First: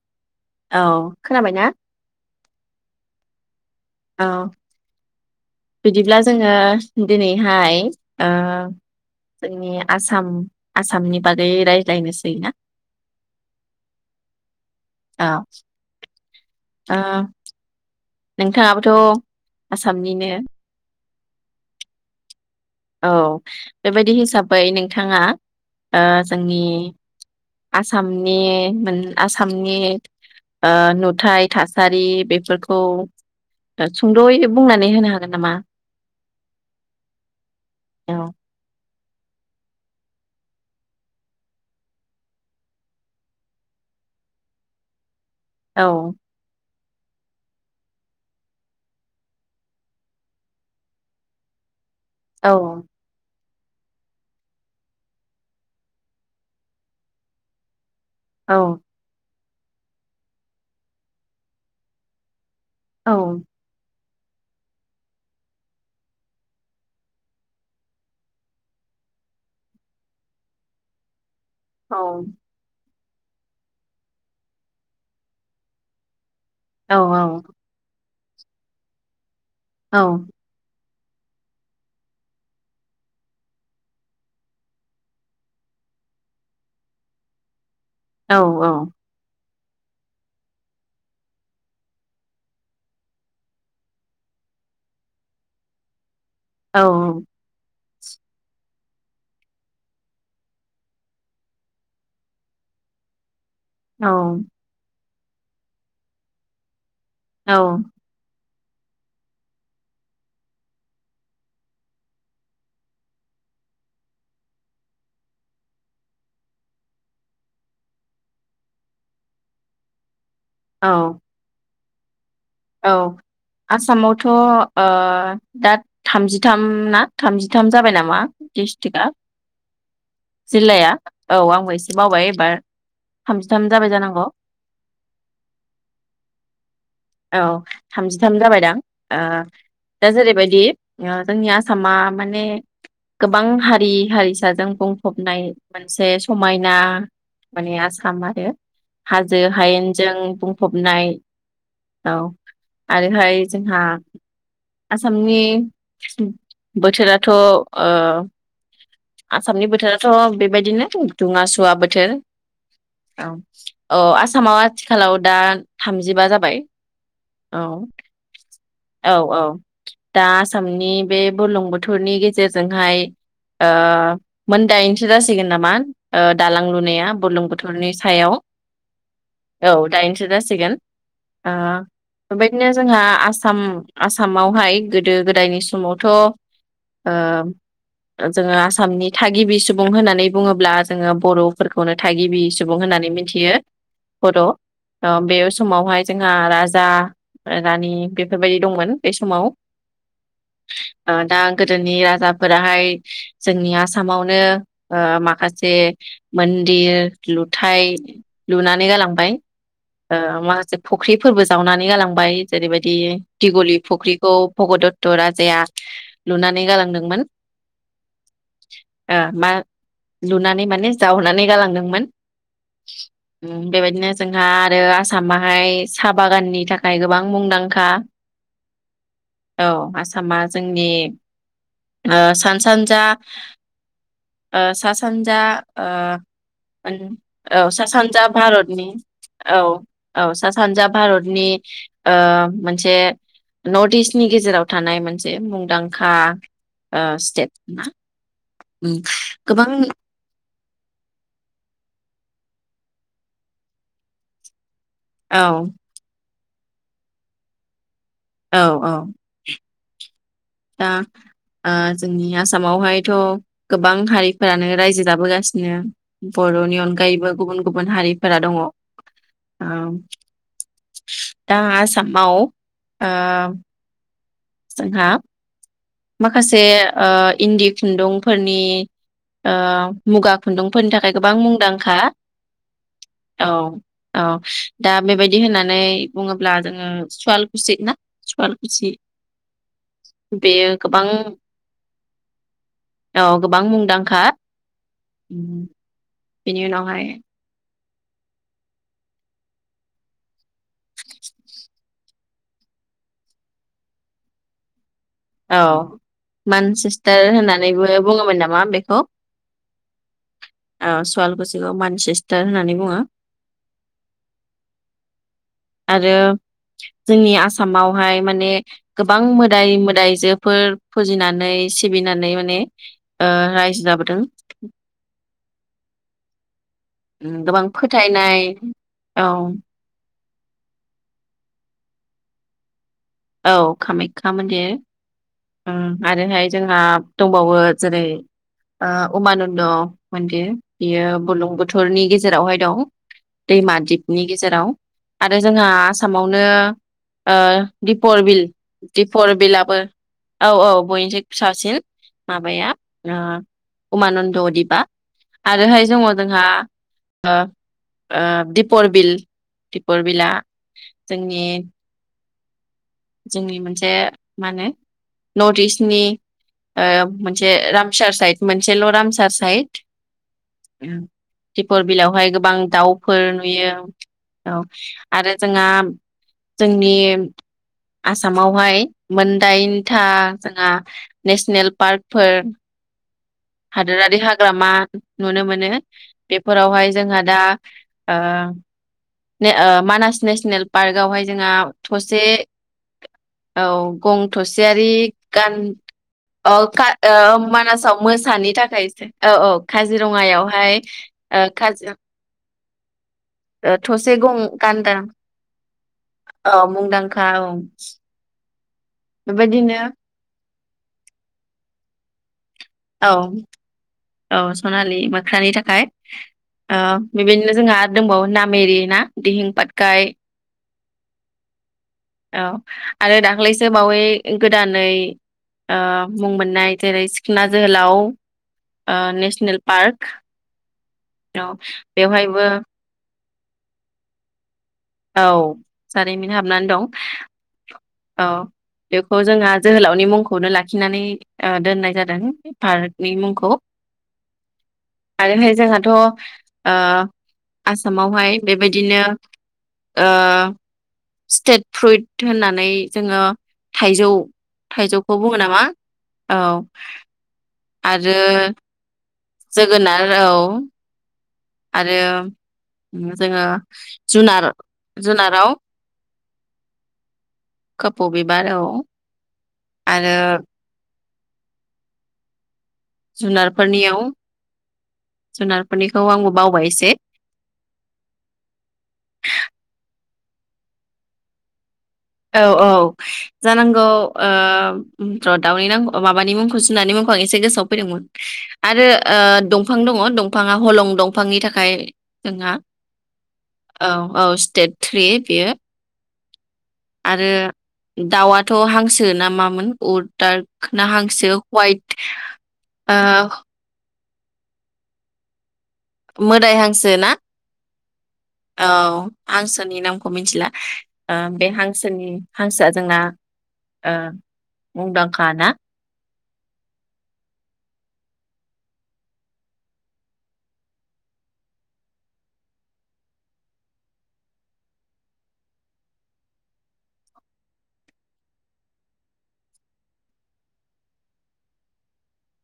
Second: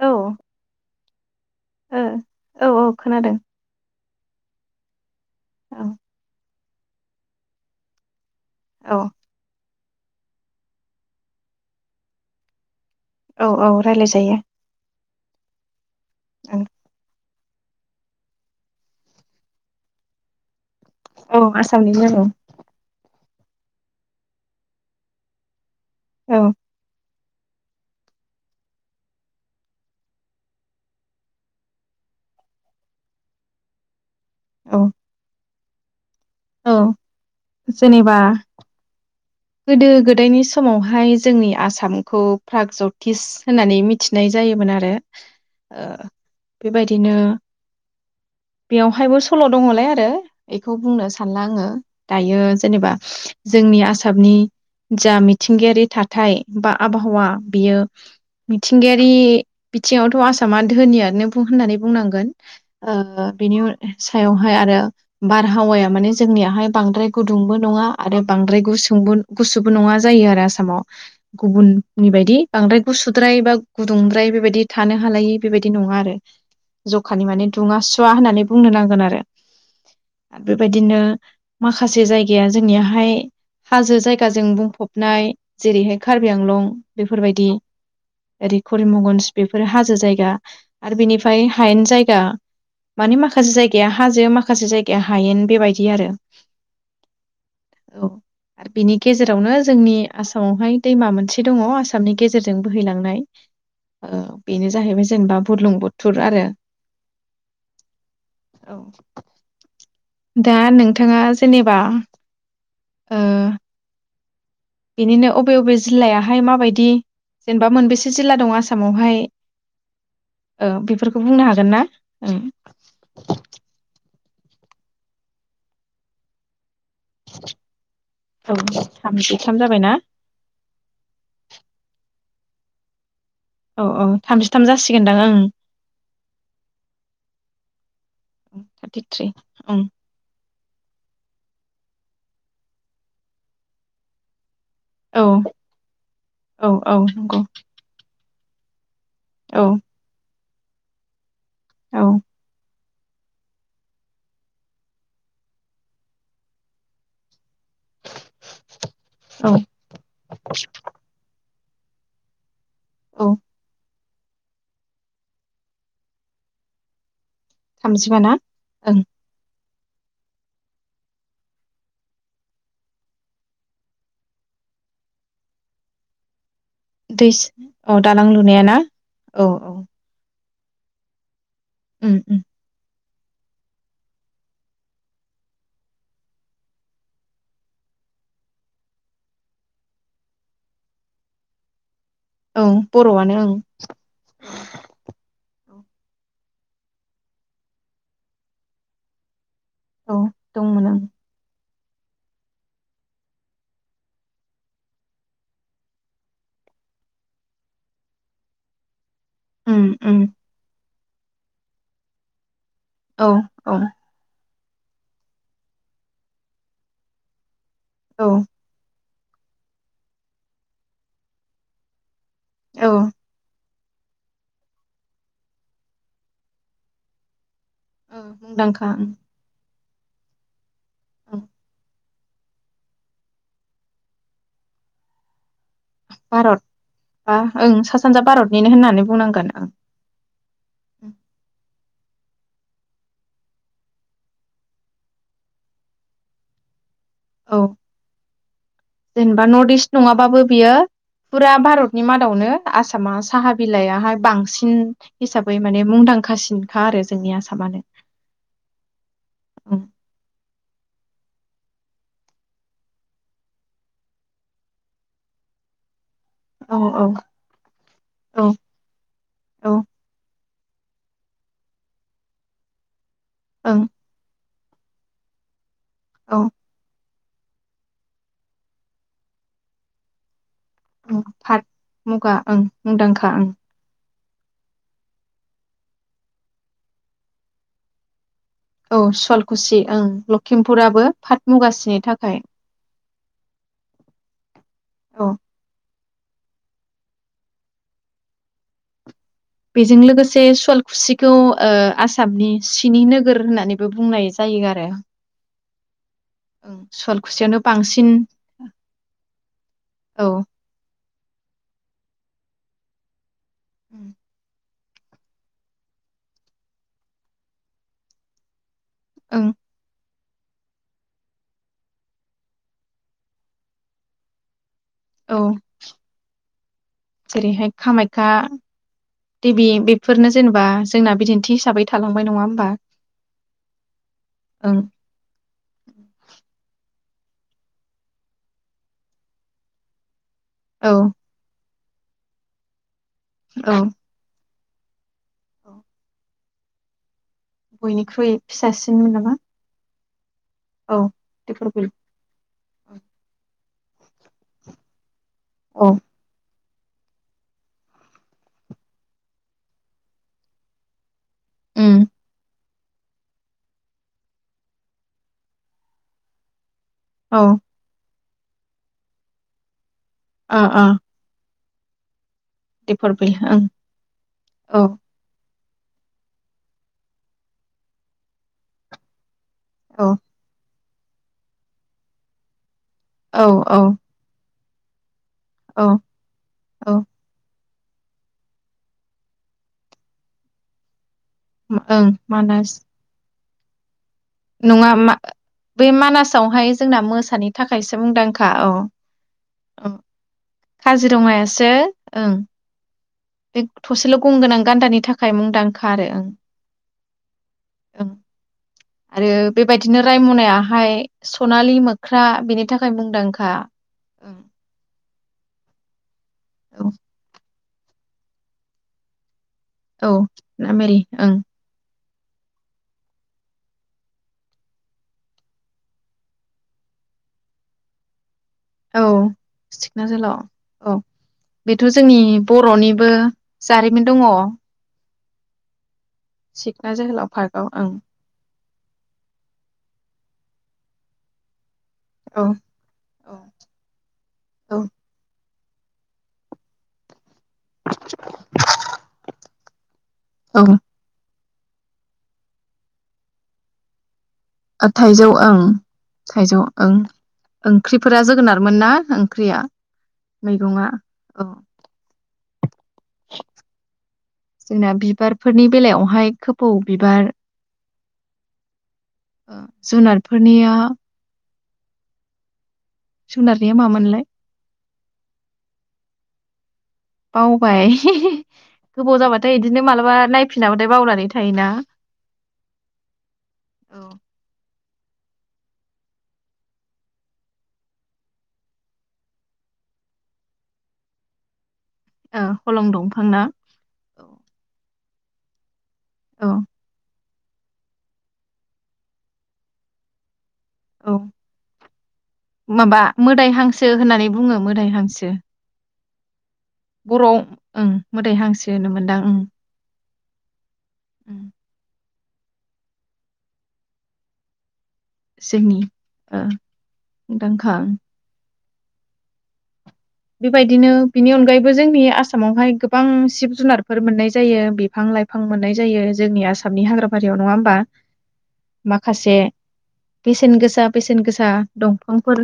औ औ खोनाबाय ना? औ खोनादों अ औ बिदिब्ला जोङो दिनैहाय ओ औ जोंनिया आसाम आसामनि बागै रायज्लायनोसै ना? औ औ रायलाय जायो। औ ओ नोंथाङाबोथ' आसामनिनो औ आसामनिनो आं औ बेबायदि हिसाबै नोंथाङा ओ औ जोंनि आसामनि मोन आसामनि ओ नुथाय थासारि बेफोर खौ ओ सुंद'यै बुंनानै औ होनो हागोन नामा? औ औ जेनेबा गोदो गोदायनि समावहाय जोंनि आसामखौ प्रागज्यतिस होननानै मिथिनाय जायोमोन आरो। ओ औ बेबायदिनो बेयावहायबो सल' दङलाय आरो बेखौ बुंनो सानला आङो दायो औ जेनेबा जोंनि आसा मनि जा मिथिंगायारि थाथाय बा आबहावा बियो औ मिथिंगायारि बिथिङावथ आसामा धोनियानो बुं होननानै बुंनांगोन। औ ओ बिनि सायावहाय आरो बारहावाया माने जोंनियाहाय बांद्राय गुदुंबो नङा आरो बांद्राय गुसु गुसुबो नङा जायो आरो आसामाव। औ गुबुननि बायदि बांद्राय गुसुद्राय बा गुदुंद्राय बेबायदि थानो हालायि बेबायदि नङा आरो। औ जखानि मानानि दुङा सु ङा होननानै बुंनो नांगोन आरो। औ आरो बेबायदिनो माखासे जायगाया जोंनियाहाय हाजो जायगाजों बुंफबनाय जेरैहाय कार्बि आंलं बेफोरबायदि औ ओरै करिमगन्ज बेफोरो हाजो जायगा आरो बेनिफ्राय हायेन जायगा मानि माखासे जायगाया हाजो माखासे जायगाया हायेन बेबायदि आरो। औ। औ आरो बिनि गेजेरावनो जोंनि आसामावहाय दैमा मोनसे दङ आसामनि गेजेरजों बोहैलांनाय औ बेनो जाहैबाय। जेनेबा बुरलुंबुथुर आरो। औ। औ। दा नोंथाङा जेनेबा बिनिनो अबे अबे जिल्लायाहाय माबायदि जेनेबा मोनबेसे जिल्ला दं आसामावहाय औ बेफोरखौ बुंनो हागोन ना? ओं। औ आसामावथ ओ दा थामजिथाम ना थामजिथाम जाबाय नामा औ डिस्ट्रिक्टआ थामजिथाम जाबायना जिल्लाया औ आंबो एसे बावबाय [unintelligible] औ जाबाय औ जानांगौ थामजिथाम जासिगोनदां ओं। औ थामजिथाम जाबाय दां थार्टिथ्रि ओं दा जेरै बेबायदि जोंनि आसामा माने गोबां हारि हारिसाजों औ बुंफबनाय मोनसे औ समायना औ नंगौ माने आसामा [inaudible] हाजो औ हायेनजों बुं फबनाय औ। आरोहाय जोंहा आसामनि बोथोराथ' ओ औ आसामनि बोथोराथ' बेबायदिनो दुङासुङा जा बोथोर औ। औ आसामाव आथिखालाव दा थामजिबा जाबाय औ थामजिबा ना ओं औ औ दा आसामनि बे बलुं बोथोरनि गेजेरजोंहाय ओ मोनदायनोसो जासिगोन नामा दालां लुनाया दै बुलुं बोथोरनि औ दालां सायाव लुनाया ना औ दाइनसो दासि - सिगोन ओ उम उम बेबायदिनो जोंहा आसाम आसामावहाय गोदो गोदायनि समावथ' ओ जोङो आसामनि थागिबि सुबुं होननानै बुङोब्ला जोङो बर'फोरखौनो थागिबि औ सुबुं बर'आनो होननानैथियो बड' बे ओं समावहाय जोंहा राजा रानि बेफोरबायदि दंमोन बे समाव औ दंमोन ओ दा गोदोनि राजाफोराहाय जोंनि आसामावनो ओ माखासे मन्दिर लुथाय लुनानै गालां बाय उम ओ उम आं माखासे फुख्रिफोरबो जावनानै गालांबाय जेरैबायदि औ दिगलि औ फुख्रिखौ भगदत्त राजाया लुनानै गालांदोंमोन औ ओ मा लुनानै माने जाहोननानै गालांदोंमोन। औ उम बेबायदिनो जोंहा आरो आसामा साहा बागाननि थाखाय गोबां मुंदां औ मुंदांखां आसाम जों बे ओ सा सानजा ओ सा सानजा ओ भारत बा औ ओं सा सानजा भारतनिनो भारतनि होननानै बुंनांगोन औ औ सा सानजा ओं भारतनि ओ मोनसे नर्थ इस्टनि गेजेराव थानाय मोनसे मुंदांखा ओ स्टेट औ ना उम जेनेबा गोबां नर्थ इस्ट नङाबाबो बियो फुरा भारतनि मादा दावनो आसामा साहा बिलाइहाय बांसिन औ हिसाबै माने मुंदांखासिन खा आरो जोंनि आसामानो औ औ उम दा ओ जोंनि आसामावहायथ गोबां हारिफोरानो रायजो जाबोगासिनो औ बरनि औ अनगायैबो गुबुन गुबुन हारिफोरा औ दंङ औ दा आसामाव ओ ओं जोंहा औ माखासे ओ इन्दि खुन्दुंफोरनि ओ मुगा खुन्दुंफोरनि थाखाय ओं गोबां पाट मुंदांखा मुगा ओं मुंदांखा ओं औ औ दा बेबायदि होननानै बुङोब्ला जोङो सुवाल खुसि ना सुवालकुसि औ सुवालकुसि ओं बेयो लखिमपुर गोबां [inaudible] औ गोबां मुंदांखा गो औ बिनि उनावहाय बेजों लोगोसे सुवालखुसिखौ ओ आसामनि सिनि नोगोर होननानैबो बुंनाय जायो आरो औ ओं मानसेस्टार सुवालकुसियावनो होननानैबो बांसिन बुङोमोन नामा बेखौ औ [inaudible] ओ सुवालकुसिखौ मानसेस्टार होननानै बुङो। [inaudible] आरो जोंनि आसामावहाय माने गोबां ओं मोदाय मोदाय जोफोर फुजिनानै सिबिनानै माने ओ रायजो जाबोदों औ उम गोबां जेरैहाय कामाख्या फोथायनाय औ देबि बेफ फोरनो जेनेबा जोंना बिदिन्थि हिसाबै थालांबाय नंङा होमबा? औ कामाख्या ओं मन्दिर ओं आरोहाय जोंहा दंबावो जेरै ओ उमानन्द मन्दिर औ बेयो बुरलुंबुथ बुथुरनि गेजेरावहाय दं औ दैमा दिपनि गेजेराव आरो जोंहा आसामाव नो ओ दिपर बयनिख्रुइ बिल फिसासिनमोन नामा दिपर बिलाबो औ औ बयनिस दिपर फिसासिन बिल माबाया ओ उमानन्द दिपा आरोहाय औ दंङ जोंहा ओ ओ दिपर बिल दिपर बिलाआ जोंनि उम जोंनि मोनसे मा होनो नर्थ इस्टनि ओ औ मोनसे रामसार साइद मोनसे ल रामसार साइड अ अ तिपर बिलवहाय गोबां दाउफोर ओं नुयो औ आरो जोंहा जोंनि आसामावहाय मोन दाइनथा औ जोंहा नेसनेल पार्कफोर औ औ ग्रामा नुनो मोनो औ बेफोरावहाय औ जोंहा दा ओ ने ओ मानास नेसनेल पार्कआव हाय ओं मानास औ गं थसेयारि नङा मा गान बे ओ मानासावहाय का जोंना ओ मोसानि थाखायसो मानासाव मुंदांखा मोसानि औ थाखायसो औ औ काजिरंङायावहाय ओ काजिरङायासो काजि ओं ओ [unintelligible] थसेल' थसे गं गंगोनां गान्दा गान्दानि थाखाय मुंदांखा आरो ओं औ मुंदांखा औ ओं आरो बे बेबायदिनो बायदिनो रायमनाया फ्राय सनालि मोख्रा बिनि औ औ सनालि मोख्रानि थाखाय ओ औ बेबाय जोंहा दंबावो नामेरि ना दिहिं पाटकाय औ नामेरि ओं औ आरो दाख्लैसो बावै गोदानै ओ मुं मोननाय जेरै सिखोना जोहोलाव ओ औ नेसनेल पार्क सिखना जोलाव औ औ बेथ' जोंनि बेवहायबो बर'निबो जारिमिन दङ औ जारिमिन हाबनानै दं सिखना जोहोलाव पार्कआव ओं औ बेखौ जोंहा जोहोलावनि मुंखौनो ला खिनानै ओ दोननाय जादों औ पार्कनि औ मुंखौ आरोहाय जोंहाथ' ओ आसामावहाय बेबायदिनो अ औ स्टेट फ्रुइट होननानै जोङो थाइजौ थाइजौखौ थाइजौ बुङो ओं नामा? औ थाइजौ ओं आरो ओंख्रिफोरा जोगोनारमोन ना ओं जोगोनार औ औ आरो जोङो जुनार जोंना जुनाराव बिबारफोरनि बेलायावहाय खोफौ बिबार खोपौ बिबार औ ओ आरो जुनारफोरनिया जुनारनिया मा जुनारफोरनियाव मोनलाय जुनारफोरनिखौ आंबो बावबाय एसे बावबाय गोबाव जाबाथाय इदिनो मालाबा नायफिनाबाथाय बावनानै थायोना औ औ जानांगौ औ ओ ओम र दावनि नां अ माबानि मुंखौ जुनारनि मुंखौ आं एसे गोसोआव फैदोंमोन आरो ओ दंफां दङ दंफाङा हलं दंफांनि थाखाय ओ हलं दंफां ना [unintelligible] औ औ स्टेट थ्रि बेेयो अह आरो दाउआथ' हांसो नामामोन उदडार्ट औ खोनाहांसो हवाइट ओ माबा मोदाय हांसो होननानै बुङो मोदायहांसो मोदाय हां बर'आव ओं मोदाय हांसो होनो मोन दां ओं हांसोनि नामखौ मिथिला ओ ओं बे हांसोनि हांसोआ जोंना ओ मुंदांखा ना जोंनि ओ मुंदांखा ओम बेबायदिनो बिनि अनगायैबो जोंनि आसामावहाय गोबां सिब जुनारफोर मोननाय जायो बिफां लाइफां मोननाय जायो जोंनि आसामनि हाग्राबारियाव नङा होमबा माखासे बेसेन गोसा बेसेन गोसा दंफांफोर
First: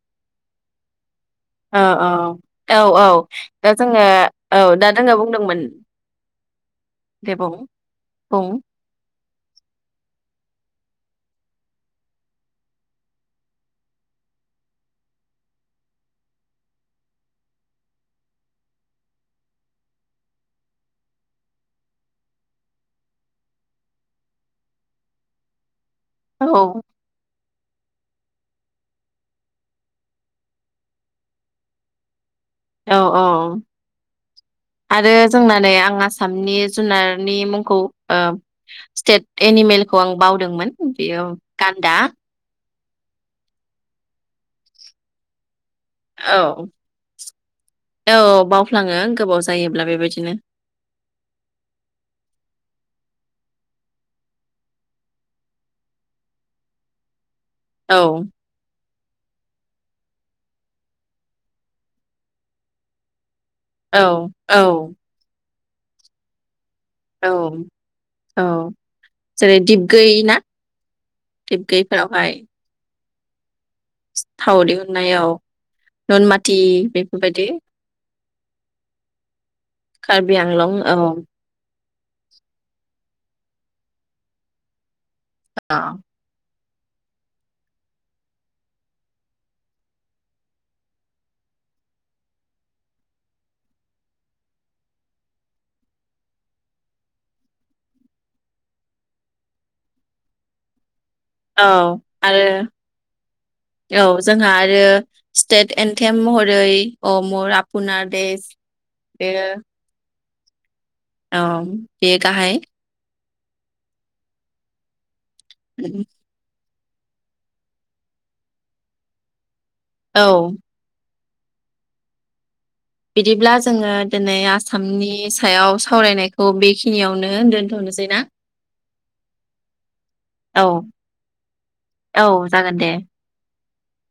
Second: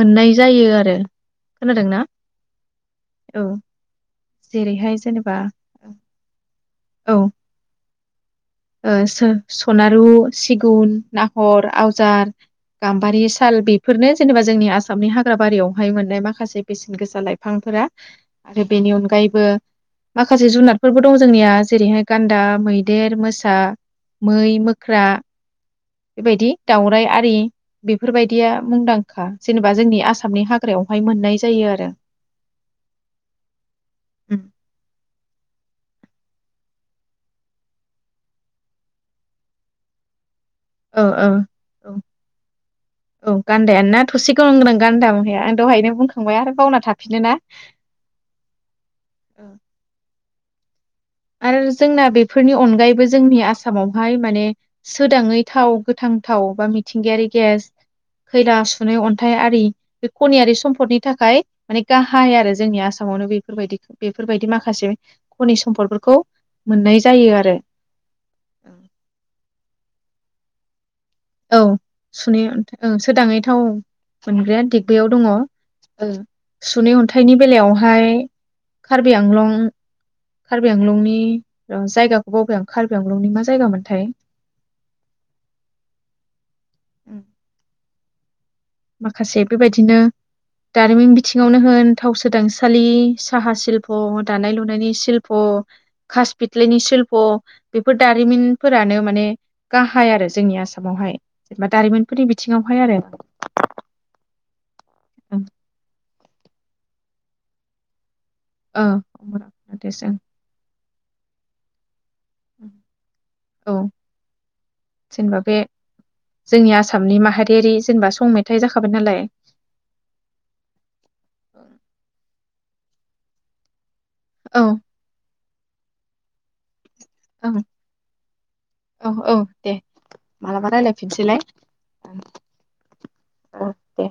मोननाय जायो आरो ओ खोनादोंना औ औ औ दा जोङो औ दा जेरैहाय जोङो जेनेबा बुंदोंमोन औ दे बुं बुं ओ सोर सनारु सिगुन नाहर आवजार गाम्बारि साल बेफोरनो जेनेबा जोंनि आसामनि हाग्राबारियावहाय मोननाय माखासे बेसेन गोसा लाइफांफोरा आरो बेनि अनगायैबो माखासे जुनादफोरबो दं जोंनिया जेरैहाय गान्दा मैदेर मोस सा मै मोख्रा औ बेबायदि दाउराइ आरि बेफोरबायदिया मुंदांखा जेनेबा जोंनि आसामनि हाग्रायावहाय मोननाय जायो आरो औ औ आरो जोंना नै आं आ सामनि जुनारनि मुंखौ ओ स्टेट एनिमेलखौ आं बाव दोंमोन ओ बेयो औ गान्दा औ गान्दाया ना थसे गं गोनां गान्दा [unintelligible] बुंखांबाय औ आरो बावना थाफिनो ना औ बावफ्लाङो गोबाव जायोब्ला बेबायदिनो। आरो जोंना बेफोरनि अनगायैबो जोंनि आसामावहाय माने सोदाङै थाव गोथांथाव बा मिथिंगायारि गेस औ खैला सु नै अन्थाइ आरि बे खनियारि सम्पदनि थाखाय माने गाहाय आरो जोंनि आसामावनो बे बेफोरबायदि औ बेफोरबायदि औ माखासे खनि सम्पदफोर खौ औ औ जेरै दिगबै ना? औ दिपगैफोरावहाय सुनै अन्थाय सोदाङै थाव थाव मोनग्राया दिहुननाय दिग्बैयाव औ दङ। नुनमाथि सुुनै अन्थाइनि बेफोरबायदि बेलायावहाय कार्बि आंलं, आंलं कार्बि औ आंलंनि जायगाखौ बावबाय आं कार्बि आंलंनि मा जायगा मोनथाय? अ। उम। माखासे बेबायदिनो, दारिमिन बिथिङावनो होन थाव सोदांसालि साहा सिशल्प', दानाय लुनायनि सिशल्प', खास फिथलिनि शल्प' बेफोर दारिमिनफोरानो माने गाहाय आरो जोंनि आसामावहाय। औ जेनेबा दारिमिनफोरनि आरो बिथिङावहाय आरो। औ जोंहा आरो सिटेथ एनड थे महरै अ' मर आपनार देश ओ अ'मर बेयो अपनार देस औ। बे गाहाय औ। जेनेबा बे जोंनि आसा आसामनि माहारियारि जेनेबा सं मेथाइ जाखाबाय नालाय औ। [unintelligible] बिदिब्ला जोङो दोनै औ आसामनि सायाव सावरायनायखौ बेखिनि खिनियावनो ओं दोनथ'नोसै ना? औ औ दे औ मालाबा रायलायफिनसैलाय औ जागोन दे। औ दे।